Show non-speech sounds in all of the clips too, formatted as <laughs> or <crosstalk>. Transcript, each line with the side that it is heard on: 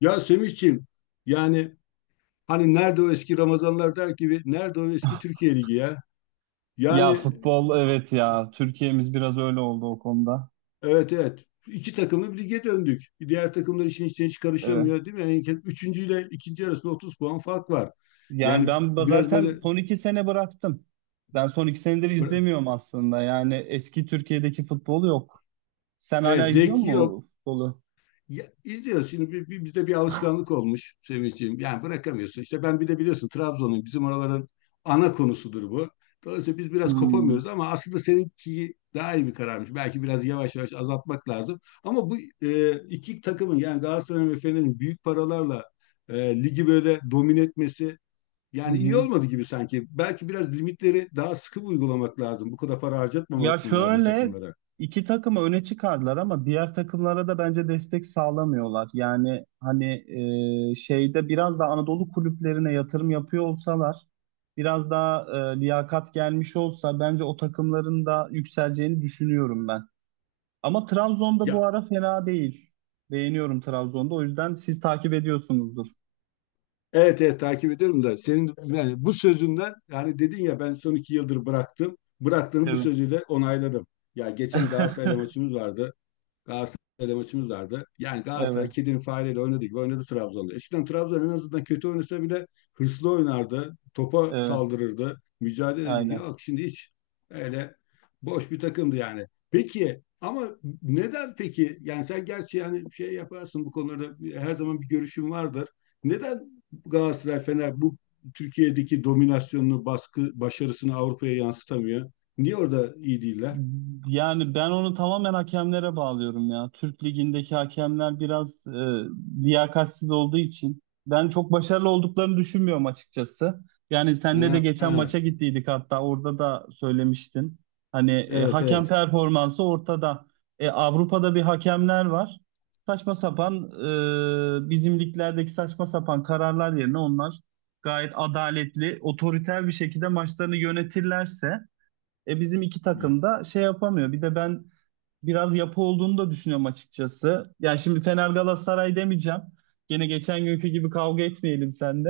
left: Ya Semihciğim, yani hani nerede o eski Ramazanlar der gibi nerede o eski Türkiye Ligi ya?
right: Ya
left: Yani
right: futbol evet ya. Türkiye'miz biraz öyle oldu o konuda.
left: evet, evet, iki takımlı bir lige döndük. Diğer takımlar işin içine hiç
right: Evet.
left: karışamıyor değil mi? Yani üçüncü ile ikinci arasında 30 puan fark var.
right: Yani
left: Yani
right: ben
left: biraz
right: zaten
left: böyle
right: son iki sene bıraktım. Ben son iki senedir izlemiyorum aslında. Yani eski Türkiye'deki futbol yok. Sen
left: evet,
right: hala izliyor
left: zevki
right: musun
left: yok.
right: futbolu?
left: Ya, izliyoruz. Şimdi bizde bir alışkanlık olmuş Sevinç'ciğim. Yani bırakamıyorsun. İşte ben bir de biliyorsun Trabzon'un bizim oraların ana konusudur bu. Dolayısıyla biz biraz
right: Hmm.
left: kopamıyoruz ama aslında seninki daha iyi bir kararmış. Belki biraz yavaş yavaş azaltmak lazım. Ama bu iki takımın yani Galatasaray ve Fener'in büyük paralarla ligi böyle domine etmesi
right: Hı
left: yani
right: hı.
left: iyi olmadı gibi sanki. Belki biraz limitleri daha sıkı uygulamak lazım. Bu kadar para
right: Ya
left: harcatmamak mı lazım
right: şöyle
left: takımlara?
right: iki takımı öne çıkardılar ama diğer takımlara da bence destek sağlamıyorlar. Yani hani şeyde biraz da Anadolu kulüplerine yatırım yapıyor olsalar, biraz daha liyakat gelmiş olsa bence o takımların da yükseleceğini düşünüyorum ben. Ama Trabzon'da bu
left: Ya,
right: ara fena değil. Beğeniyorum Trabzon'da. O yüzden siz takip ediyorsunuzdur.
left: evet, evet, takip ediyorum da senin yani bu sözünden, yani dedin ya ben son iki yıldır bıraktım. Bıraktığını bu
right: Evet.
left: sözüyle onayladım. Ya geçen Galatasaray'la
right: <laughs>
left: maçımız vardı. Galatasaray'da maçımız vardı. Yani Galatasaray
right: Evet,
left: kedinin fareyle oynadı gibi oynadı Trabzon'da. Eskiden Trabzon en azından kötü oynasa bile hırslı oynardı. Topa
right: evet,
left: saldırırdı. Mücadele ederdi.
right: aynen.
left: Yok şimdi hiç öyle boş bir takımdı yani. Peki ama neden peki? Yani sen gerçi yani şey yaparsın bu konularda, her zaman bir görüşün vardır. Neden Galatasaray Fener bu Türkiye'deki dominasyonunu, baskı, başarısını Avrupa'ya yansıtamıyor? Niye orada iyi değiller?
right: Yani ben onu tamamen hakemlere bağlıyorum ya. Türk Ligi'ndeki hakemler biraz liyakatsiz olduğu için ben çok başarılı olduklarını düşünmüyorum açıkçası. Yani senle de
left: Ha,
right: geçen maça gittiydik hatta orada da söylemiştin. Hani
left: evet,
right: hakem
left: evet.
right: performansı ortada. Avrupa'da bir hakemler var. Saçma sapan bizim liglerdeki saçma sapan kararlar yerine onlar gayet adaletli, otoriter bir şekilde maçlarını yönetirlerse bizim iki takım da şey yapamıyor. Bir de ben biraz yapı olduğunu da düşünüyorum açıkçası. Yani şimdi Fener Galatasaray demeyeceğim. Gene geçen günkü gibi kavga etmeyelim sende.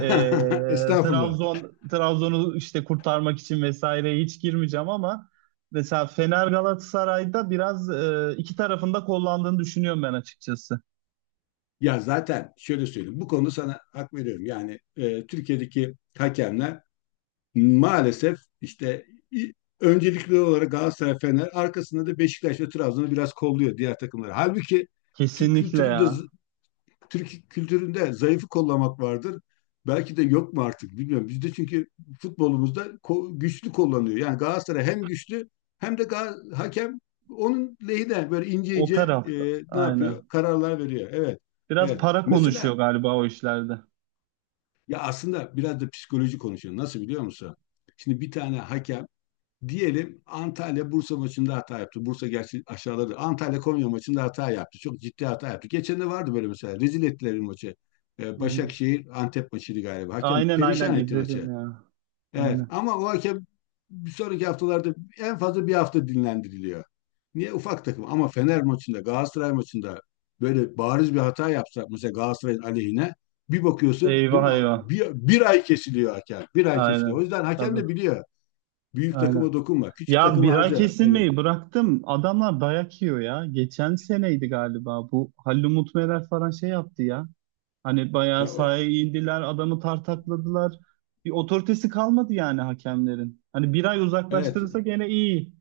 right: E,
left: Estağfurullah.
right: Trabzon Trabzon'u işte kurtarmak için vesaire hiç girmeyeceğim ama mesela Fener Galatasaray'da biraz iki tarafında kollandığını düşünüyorum ben açıkçası.
left: Ya zaten şöyle söyleyeyim. Bu konuda sana hak veriyorum. Yani Türkiye'deki hakemler maalesef işte i- öncelikli olarak Galatasaray, Fener, arkasında da Beşiktaş ve Trabzon'u biraz kolluyor, diğer takımları. Halbuki Türk
right: Kesinlikle
left: kültürü de
right: ya.
left: Türk kültüründe zayıfı kollamak vardır. Belki de yok mu artık bilmiyorum. Bizde çünkü futbolumuzda güçlü kullanıyor. Yani Galatasaray hem güçlü hem de hakem onun lehine böyle ince
right: O
left: ince e,
right: tarafta.
left: ne yapıyor?
right: Aynen.
left: Kararlar veriyor. Evet.
right: Biraz
left: Evet.
right: para konuşuyor
left: Mesela
right: galiba o işlerde.
left: ya aslında biraz da psikoloji konuşuyor. Nasıl biliyor musun? Şimdi bir tane hakem, diyelim Antalya Bursa maçında hata yaptı. Bursa gerçi aşağıladı. Antalya Konya maçında hata yaptı. Çok ciddi hata yaptı. Geçen de vardı böyle mesela. Rezil ettiler bir maçı.
right: Hı hı.
left: Başakşehir Antep maçıydı galiba. Hakem
right: Aynen, aynen
left: perişan etti
right: izledim
left: maçı.
right: ya.
left: Evet,
right: Aynen.
left: ama o hakem bir sonraki haftalarda en fazla bir hafta dinlendiriliyor. Niye ufak takım ama Fener maçında Galatasaray maçında böyle bariz bir hata yapsa, mesela Galatasaray'ın aleyhine, bir bakıyorsun değil
right: Eyvah,
left: mi?
right: eyvah.
left: Bir ay kesiliyor hakem. Bir ay kesiliyor. O
right: Aynen.
left: yüzden hakem
right: Tabii.
left: de biliyor. Büyük
right: Aynen.
left: takıma dokunma. Küçük
right: Ya
left: takımı
right: bira
left: harca. Yani,
right: kesilmeyi bıraktım. Adamlar dayak yiyor ya. Geçen seneydi galiba bu. Halil Umut Meler falan şey yaptı ya. Hani
left: e,
right: bayağı sahaya indiler. Adamı tartakladılar. Bir otoritesi kalmadı yani hakemlerin. Hani bir ay
left: evet.
right: uzaklaştırırsa gene iyi.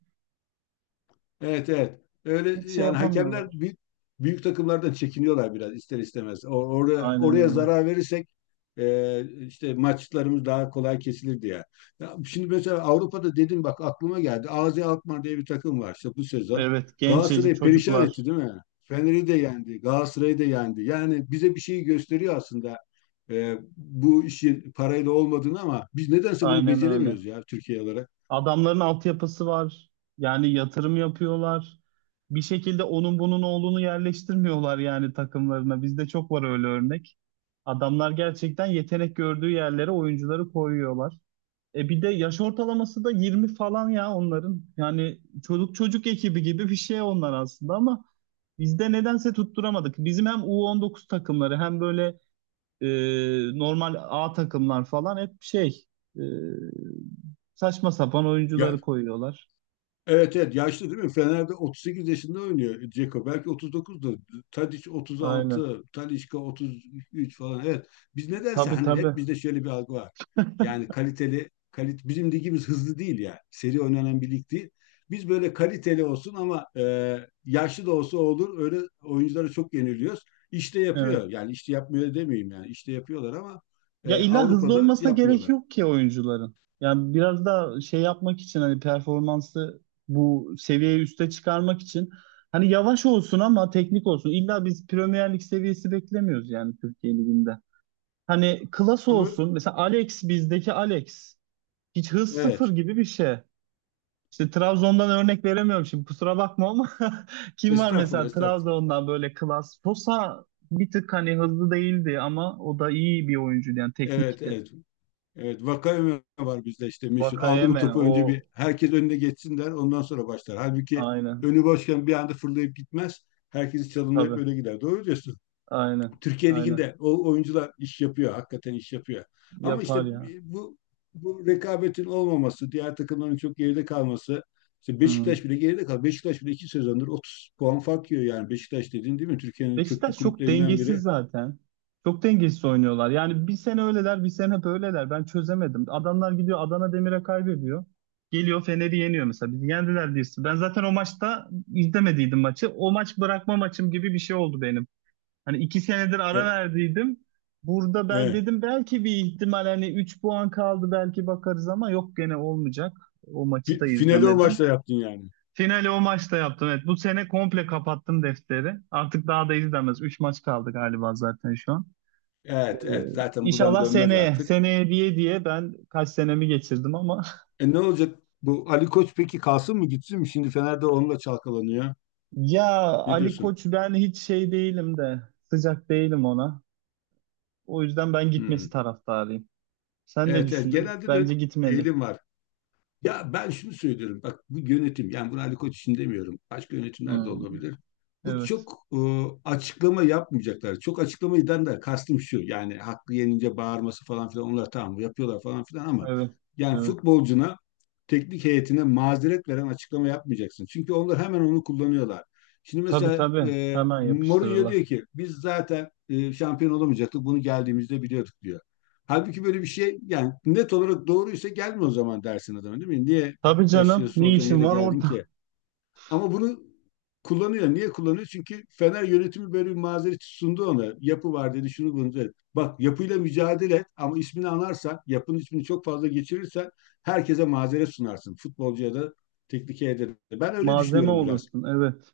left: Evet, evet. Öyle
right: Hiç şey
left: yani hakemler
right: yapamıyorlar.
left: büyük takımlardan çekiniyorlar biraz ister istemez. Orada
right: Aynen
left: oraya
right: öyle.
left: zarar verirsek işte maçlarımız daha kolay kesilir diye. Ya şimdi mesela Avrupa'da dedim, bak aklıma geldi. AZ Alkmaar diye bir takım var işte bu sezon.
right: Evet. Gençecik
left: Galatasaray'ı perişan etti
right: çocuklar.
left: değil mi? Fener'i de yendi, Galatasaray'ı da yendi. Yani bize bir şey gösteriyor aslında, bu işin parayla olmadığını, ama biz nedense bunu
right: Aynen öyle.
left: beceremiyoruz ya Türkiye olarak.
right: Adamların altyapısı var. Yani yatırım yapıyorlar. Bir şekilde onun bunun oğlunu yerleştirmiyorlar yani takımlarına. Bizde çok var öyle örnek. Adamlar gerçekten yetenek gördüğü yerlere oyuncuları koyuyorlar. Bir de yaş ortalaması da 20 falan ya onların. Yani çocuk çocuk ekibi gibi bir şey onlar aslında ama bizde nedense tutturamadık. Bizim hem U19 takımları hem böyle e, normal A takımlar falan hep şey e, saçma sapan
left: Ya,
right: oyuncuları koyuyorlar.
left: evet, evet, yaşlı değil mi? Fener'de 38 yaşında oynuyor Dzeko. Belki 39'da. Tadic
right: Aynen.
left: 36, Talisca 33 falan. Evet. Biz nedense
right: Tabii,
left: hani hep
right: tabii.
left: bizde şöyle bir algı var. Yani kaliteli kalit bizim ligimiz hızlı değil ya. Seri oynanan bir lig değil. Biz böyle kaliteli olsun ama yaşlı da olsa olur. Öyle oyunculara çok yeniliyoruz. İşte
right: Evet.
left: yapıyor. Yani işte yapmıyor demeyeyim yani. İşte yapıyorlar ama
right: Ya illa hızlı
left: Avrupa'da
right: olmasına gerek
left: yapmıyorlar.
right: yok ki oyuncuların. Yani biraz da şey yapmak için hani performansı bu seviyeyi üste çıkarmak için hani yavaş olsun ama teknik olsun. İlla biz Premier Lig seviyesi beklemiyoruz yani Türkiye Ligi'nde. Hani klas
left: Ama
right: olsun. Mesela Alex, bizdeki Alex hiç hız, sıfır
left: evet.
right: gibi bir şey. İşte Trabzon'dan örnek veremiyorum şimdi kusura bakma ama <laughs> kim var
left: Estağfurullah,
right: mesela
left: estağfurullah.
right: Trabzon'dan böyle klas? Sosa bir tık hani hızlı değildi ama o da iyi bir oyuncuydu yani
left: Evet,
right: teknikti.
left: evet. Evet, vaka öme var bizde işte meşhur. Aldı mı
right: Vakayeme
left: topu
right: o,
left: önce bir herkes önüne geçsin der, ondan sonra başlar. Halbuki
right: aynen,
left: önü boşken bir anda fırlayıp gitmez. Herkesi çalımlayıp
right: tabii,
left: öyle gider. Doğru diyorsun.
right: aynen,
left: Türkiye
right: aynen
left: Ligi'nde o oyuncular iş yapıyor, hakikaten iş yapıyor. Ama
right: yapar
left: işte
right: ya.
left: bu, bu rekabetin olmaması, diğer takımların çok geride kalması, işte
right: Hı.
left: Beşiktaş bile geride kaldı. Beşiktaş bile iki sezondur 30 puan fark yiyor, yani Beşiktaş dediğin değil mi? Türkiye'nin köklü
right: Beşiktaş çok
left: kulüplerinden
right: dengesiz
left: biri.
right: zaten. Çok dengesiz oynuyorlar. Yani bir sene öyleler, bir sene böyleler. Ben çözemedim. Adamlar gidiyor Adana Demir'e kaybediyor. Geliyor Fener'i yeniyor mesela. Bizi yendiler diyorsun. Ben zaten o maçta izlemediydim maçı. O maç bırakma maçım gibi bir şey oldu benim. Hani iki senedir
left: E,
right: ara verdiydim. Burada ben
left: e,
right: dedim belki bir ihtimal hani 3 puan kaldı belki bakarız ama yok gene olmayacak. O maçı da
left: Finali o maçla
right: izlemedim.
left: yaptın yani.
right: Finali o maçta yaptım. Evet, bu sene komple kapattım defteri. Artık daha da izlemez. 3 maç kaldı galiba zaten şu an. Ee,
left: Evet, evet, zaten buradan
right: İnşallah
left: dönmez
right: seneye,
left: artık.
right: seneye diye diye ben kaç senemi geçirdim ama
left: E ne olacak bu Ali Koç peki, kalsın mı gitsin mi? Şimdi Fener'de onunla çalkalanıyor.
right: <laughs> ya
left: Ne
right: Ali
left: diyorsun?
right: Koç, ben hiç şey değilim de sıcak değilim ona. O yüzden ben gitmesi
left: Hmm.
right: taraftarıyım. Sen ne
left: Evet, evet,
right: düşünüyorsun?
left: genelde de öyle
right: Bence
left: bir
right: gitmeli.
left: eğilim var. Ya ben şunu söylüyorum. Bak bu yönetim, yani bunu Ali Koç için demiyorum. Başka yönetimler de
right: Hmm.
left: olabilir. Bu
right: Evet,
left: çok açıklama yapmayacaklar. Çok açıklama eden de kastım şu. Yani haklı yenince bağırması falan filan onlar tamam yapıyorlar falan filan ama
right: evet,
left: yani
right: evet.
left: futbolcuna, teknik heyetine mazeret veren açıklama yapmayacaksın. Çünkü onlar hemen onu kullanıyorlar. Şimdi
right: Tabii,
left: mesela
right: tabii. Hemen
left: Mourinho
right: yapıştırırlar.
left: diyor ki biz zaten şampiyon olamayacaktık. Bunu geldiğimizde biliyorduk diyor. Halbuki böyle bir şey, yani net olarak doğruysa gelme o zaman dersin adama değil mi? Niye
right: Tabii canım.
left: başarısız
right: Ne
left: olacağın
right: işin
left: yere
right: var
left: geldin
right: orada?
left: ki? Ama bunu kullanıyor. Niye kullanıyor? Çünkü Fener yönetimi böyle bir mazeret sundu ona. Yapı var dedi, şunu bunu dedi. Bak yapıyla mücadele et ama ismini anarsan, yapının ismini çok fazla geçirirsen herkese mazeret sunarsın. Futbolcuya da, teknik heyete de. Ben
right: <laughs>
left: öyle
right: Malzeme
left: düşünüyorum biraz.
right: olursun. Evet.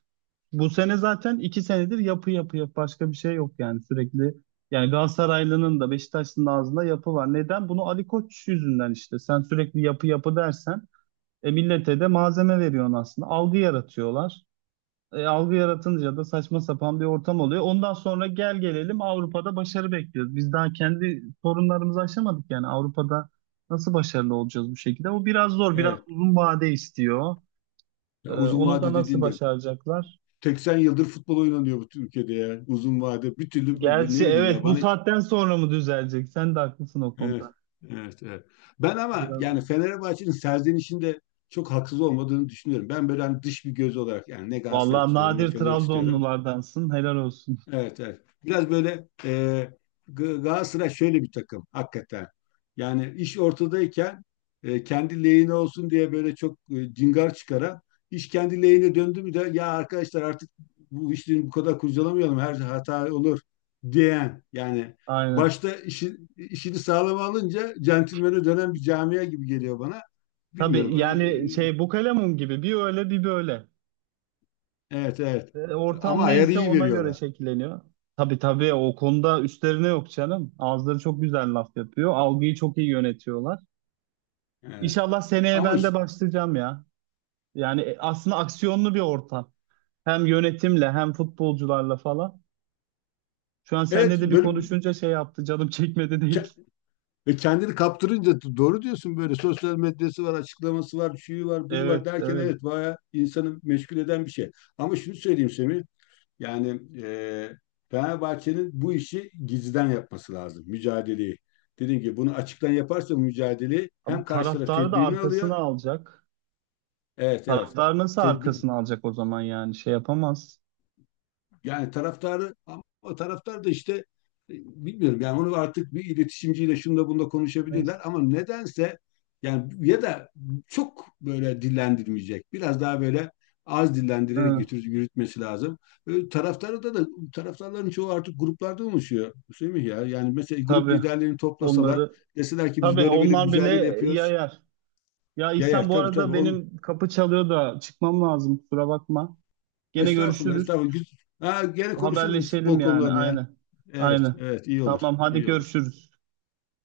right: Bu sene zaten iki senedir yapı, yapı, yapı başka bir şey yok yani sürekli. Yani Galatasaraylı'nın da Beşiktaşlı'nın da ağzında yapı var. Neden? Bunu Ali Koç yüzünden işte. Sen sürekli yapı yapı dersen millete de malzeme veriyorsun aslında. Algı yaratıyorlar. Algı yaratınca da saçma sapan bir ortam oluyor. Ondan sonra gel gelelim Avrupa'da başarı bekliyoruz. Biz daha kendi sorunlarımızı aşamadık, yani Avrupa'da nasıl başarılı olacağız bu şekilde? O biraz zor, biraz
left: Evet.
right: uzun vade istiyor.
left: Ya uzun
right: Onu da
left: vade
right: nasıl
left: dediğinde
right: başaracaklar?
left: 80 yıldır futbol oynanıyor bu ülkede ya. Uzun vade. Bir türlü
right: Gerçi
left: ne bileyim ya
right: evet, bu
left: bana hiç
right: saatten sonra mı düzelecek? Sen de haklısın o
left: evet,
right: konuda.
left: evet, evet. Ben ama
right: Biraz zor.
left: yani Fenerbahçe'nin serzenişinde çok haksız olmadığını düşünüyorum. Ben böyle hani dış bir göz olarak, yani ne Galatasaray'ı
right: Vallahi
left: tutuyorum ne
right: nadir
left: Fener'i tutuyorum.
right: Trabzonlulardansın. Helal olsun.
left: Evet, evet. Biraz böyle Galatasaray şöyle bir takım hakikaten. Yani iş ortadayken kendi lehine olsun diye böyle çok cingar çıkaran, iş kendi lehine döndü mü de ya arkadaşlar artık bu işleri bu kadar kurcalamayalım her şey hata olur diyen yani
right: Aynen.
left: başta işi, işini sağlam alınca centilmene dönen bir camia gibi geliyor bana.
right: Tabii
left: Bilmiyorum.
right: yani
left: E,
right: şey, bu kalemun gibi bir öyle bir böyle.
left: Evet, evet. Ama
right: Ortam
left: ayarı
right: neyse
left: iyi
right: ona göre
left: veriyorlar.
right: şekilleniyor. Tabii, tabii, o konuda üstlerine yok canım. Ağızları çok güzel laf yapıyor. Algıyı çok iyi yönetiyorlar.
left: Evet.
right: İnşallah seneye
left: Ama
right: ben de
left: işte,
right: başlayacağım ya. Yani aslında aksiyonlu bir ortam. Hem yönetimle hem futbolcularla falan. Şu an
left: evet,
right: seninle de bir
left: böyle
right: konuşunca şey yaptı. Canım çekmedi değil.
left: ve kendini kaptırınca doğru diyorsun, böyle sosyal medyası var, açıklaması var, şuyu var, buyu var
right: Evet,
left: derken,
right: evet.
left: evet, bayağı insanı meşgul eden bir şey. Ama şunu söyleyeyim Semih, yani Fenerbahçe'nin bu işi gizliden yapması lazım, mücadeleyi. Dediğim gibi bunu açıktan yaparsa bu mücadeleyi
right: Ama
left: hem karşı taraf
right: taraftarı da
left: tedbirini
right: arkasına
left: alıyor,
right: alacak.
left: evet, evet,
right: Taraftar nasıl
left: tedbir,
right: arkasına alacak o zaman yani? Şey yapamaz.
left: yani taraftarı ama taraftar da işte e, bilmiyorum yani onu artık bir iletişimciyle şunda bunda
right: Neyse.
left: konuşabilirler ama nedense yani ya da çok böyle dillendirmeyecek. Biraz daha böyle az dillendirerek
right: Hı,
left: götür, yürütmesi lazım. E, taraftarı da taraftarların çoğu artık gruplarda oluşuyor. Semih ya yani mesela grup
right: tabii.
left: liderlerini toplasalar,
right: Onları,
left: deseler ki biz
right: tabii
left: böyle böyle bir
right: onlar bile
left: mücadele yapıyoruz.
right: yayar. Ya İhsan,
left: Yayar
right: bu
left: tabii,
right: arada
left: tabii on,
right: benim kapı çalıyor da çıkmam lazım. Kusura bakma. Gene
left: Estağfurullah,
right: görüşürüz.
left: estağfurullah. Ha, gene konuşuruz bu
right: Haberleşelim
left: futbol
right: yani.
left: konularını ya.
right: Aynen.
left: Evet,
right: Aynen.
left: evet, iyi olur.
right: Tamam, hadi
left: iyi olur.
right: görüşürüz.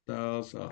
left: Sağ ol, sağ ol.